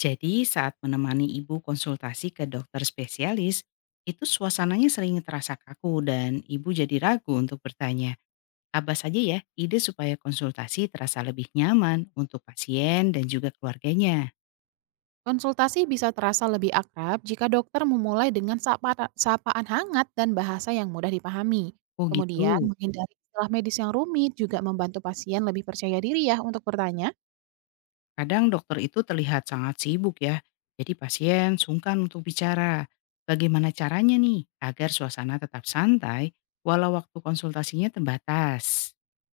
Jadi saat menemani ibu konsultasi ke dokter spesialis, itu suasananya sering terasa kaku dan ibu jadi ragu untuk bertanya. Apa saja ya ide supaya konsultasi terasa lebih nyaman untuk pasien dan juga keluarganya? Konsultasi bisa terasa lebih akrab jika dokter memulai dengan sapaan hangat dan bahasa yang mudah dipahami. Oh Kemudian, gitu. menghindari istilah medis yang rumit juga membantu pasien lebih percaya diri ya untuk bertanya. Kadang dokter itu terlihat sangat sibuk ya, jadi pasien sungkan untuk bicara. Bagaimana caranya nih agar suasana tetap santai walau waktu konsultasinya terbatas?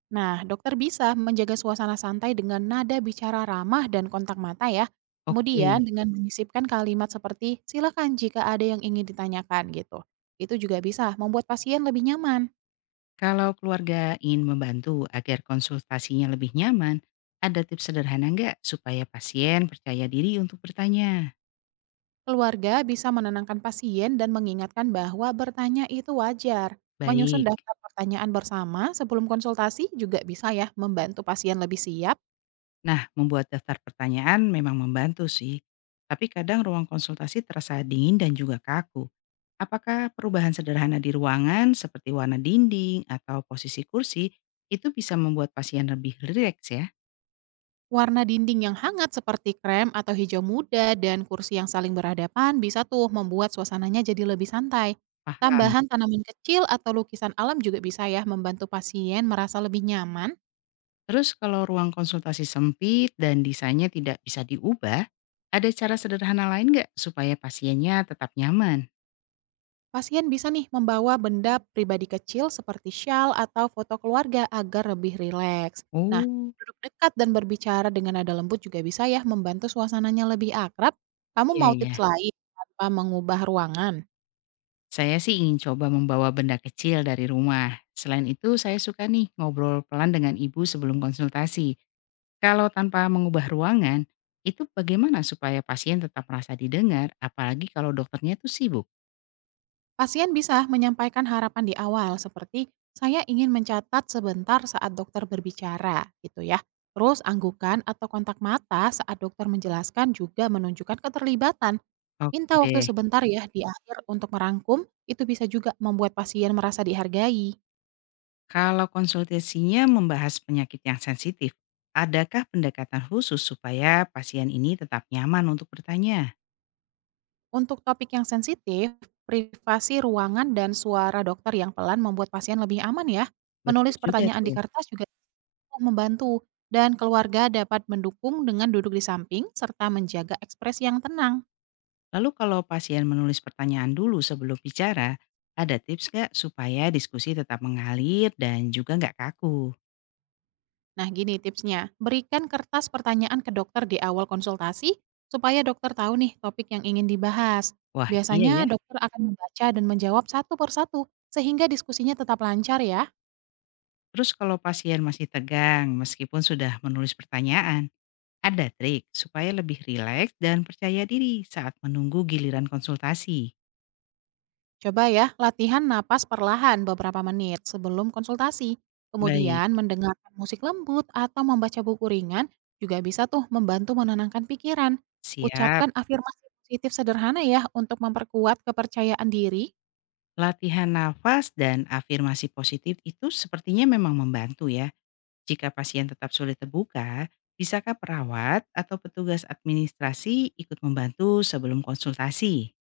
Nah, dokter bisa menjaga suasana santai dengan nada bicara ramah dan kontak mata ya. Oke. Kemudian, dengan menyisipkan kalimat seperti silakan jika ada yang ingin ditanyakan gitu. Itu juga bisa membuat pasien lebih nyaman. Kalau keluarga ingin membantu agar konsultasinya lebih nyaman, ada tips sederhana nggak supaya pasien percaya diri untuk bertanya? Keluarga bisa menenangkan pasien dan mengingatkan bahwa bertanya itu wajar. Menyusun Baik. daftar pertanyaan bersama sebelum konsultasi juga bisa ya membantu pasien lebih siap. Nah, membuat daftar pertanyaan memang membantu sih. Tapi kadang ruang konsultasi terasa dingin dan juga kaku. Apakah perubahan sederhana di ruangan seperti warna dinding atau posisi kursi itu bisa membuat pasien lebih rileks ya? Warna dinding yang hangat seperti krem atau hijau muda dan kursi yang saling berhadapan bisa tuh membuat suasananya jadi lebih santai. Paham. Tambahan tanaman kecil atau lukisan alam juga bisa ya membantu pasien merasa lebih nyaman. Terus kalau ruang konsultasi sempit dan desainnya tidak bisa diubah, ada cara sederhana lain nggak supaya pasiennya tetap nyaman? Pasien bisa nih membawa benda pribadi kecil seperti shawl atau foto keluarga agar lebih rileks. Nah, Oh, duduk dekat dan berbicara dengan nada lembut juga bisa ya membantu suasananya lebih akrab. Kamu iya mau iya. tips lain tanpa mengubah ruangan? Saya sih ingin coba membawa benda kecil dari rumah. Selain itu, saya suka nih ngobrol pelan dengan ibu sebelum konsultasi. Kalau tanpa mengubah ruangan, itu bagaimana supaya pasien tetap merasa didengar, apalagi kalau dokternya tuh sibuk? Pasien bisa menyampaikan harapan di awal seperti saya ingin mencatat sebentar saat dokter berbicara gitu ya. Terus anggukan atau kontak mata saat dokter menjelaskan juga menunjukkan keterlibatan. Oke Minta waktu deh. sebentar ya di akhir untuk merangkum, itu bisa juga membuat pasien merasa dihargai. Kalau konsultasinya membahas penyakit yang sensitif, adakah pendekatan khusus supaya pasien ini tetap nyaman untuk bertanya? Untuk topik yang sensitif, privasi ruangan dan suara dokter yang pelan membuat pasien lebih aman ya. Betul Menulis juga pertanyaan di tuh. kertas juga cukup membantu, dan keluarga dapat mendukung dengan duduk di samping serta menjaga ekspres yang tenang. Lalu kalau pasien menulis pertanyaan dulu sebelum bicara, ada tips nggak supaya diskusi tetap mengalir dan juga nggak kaku? Nah, gini tipsnya. Berikan kertas pertanyaan ke dokter di awal konsultasi supaya dokter tahu nih topik yang ingin dibahas. Wah iya Biasanya ya. dokter akan membaca dan menjawab satu persatu sehingga diskusinya tetap lancar ya. Terus kalau pasien masih tegang meskipun sudah menulis pertanyaan, ada trik supaya lebih rileks dan percaya diri saat menunggu giliran konsultasi. Coba ya, latihan napas perlahan beberapa menit sebelum konsultasi. Baik, Kemudian mendengarkan musik lembut atau membaca buku ringan juga bisa tuh membantu menenangkan pikiran. siap. Ucapkan afirmasi positif sederhana ya untuk memperkuat kepercayaan diri. Latihan nafas dan afirmasi positif itu sepertinya memang membantu ya. Jika pasien tetap sulit terbuka, bisakah perawat atau petugas administrasi ikut membantu sebelum konsultasi?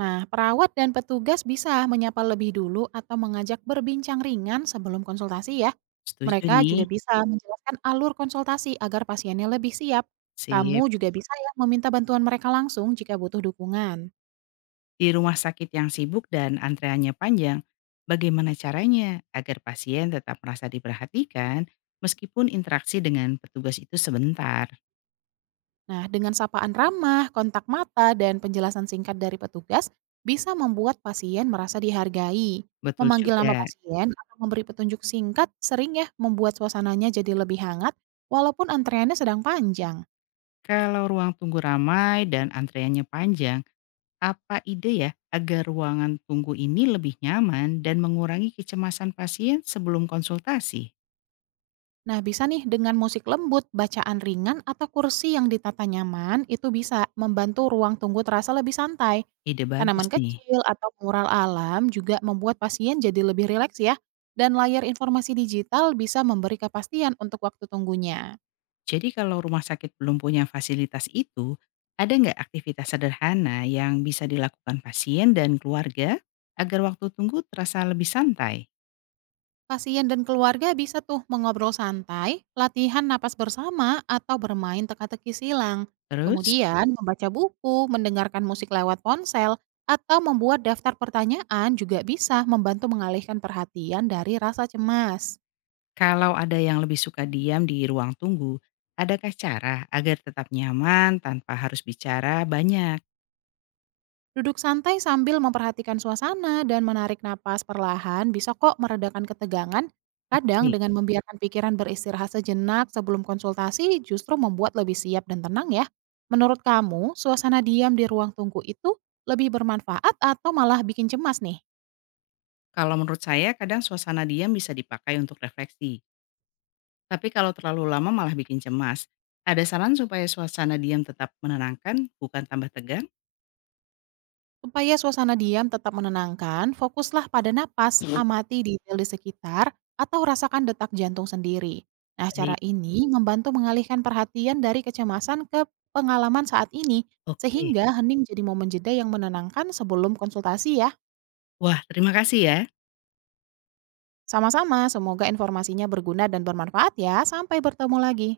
Nah, perawat dan petugas bisa menyapa lebih dulu atau mengajak berbincang ringan sebelum konsultasi ya. Setuju Mereka nih, juga bisa menjelaskan alur konsultasi agar pasiennya lebih siap. sip. Kamu juga bisa ya meminta bantuan mereka langsung jika butuh dukungan. Di rumah sakit yang sibuk dan antreannya panjang, bagaimana caranya agar pasien tetap merasa diperhatikan meskipun interaksi dengan petugas itu sebentar? Nah, dengan sapaan ramah, kontak mata, dan penjelasan singkat dari petugas, bisa membuat pasien merasa dihargai. Betul Memanggil nama juga, pasien atau memberi petunjuk singkat sering ya membuat suasananya jadi lebih hangat walaupun antreannya sedang panjang. kalau ruang tunggu ramai dan antreannya panjang, apa ide ya agar ruangan tunggu ini lebih nyaman dan mengurangi kecemasan pasien sebelum konsultasi? Nah, bisa nih dengan musik lembut, bacaan ringan, atau kursi yang ditata nyaman, itu bisa membantu ruang tunggu terasa lebih santai. Ide bagus Tanaman nih. kecil atau mural alam juga membuat pasien jadi lebih rileks ya. Dan layar informasi digital bisa memberi kepastian untuk waktu tunggunya. Jadi kalau rumah sakit belum punya fasilitas itu, ada nggak aktivitas sederhana yang bisa dilakukan pasien dan keluarga agar waktu tunggu terasa lebih santai? Pasien dan keluarga bisa tuh mengobrol santai, latihan napas bersama, atau bermain teka-teki silang. Terus, Kemudian, membaca buku, mendengarkan musik lewat ponsel, atau membuat daftar pertanyaan juga bisa membantu mengalihkan perhatian dari rasa cemas. kalau ada yang lebih suka diam di ruang tunggu, adakah cara agar tetap nyaman tanpa harus bicara banyak? Duduk santai sambil memperhatikan suasana dan menarik napas perlahan bisa kok meredakan ketegangan. Kadang Oke. dengan membiarkan pikiran beristirahat sejenak sebelum konsultasi justru membuat lebih siap dan tenang ya. Menurut kamu, suasana diam di ruang tunggu itu lebih bermanfaat atau malah bikin cemas nih? Kalau menurut saya, kadang suasana diam bisa dipakai untuk refleksi, tapi kalau terlalu lama malah bikin cemas. Ada saran supaya suasana diam tetap menenangkan, bukan tambah tegang? Supaya suasana diam tetap menenangkan, fokuslah pada napas, amati detail di sekitar, atau rasakan detak jantung sendiri. Nah, cara Baik, ini membantu mengalihkan perhatian dari kecemasan ke pengalaman saat ini, oke. sehingga hening jadi momen jeda yang menenangkan sebelum konsultasi ya. Wah, terima kasih ya. Sama-sama, semoga informasinya berguna dan bermanfaat ya. Sampai bertemu lagi.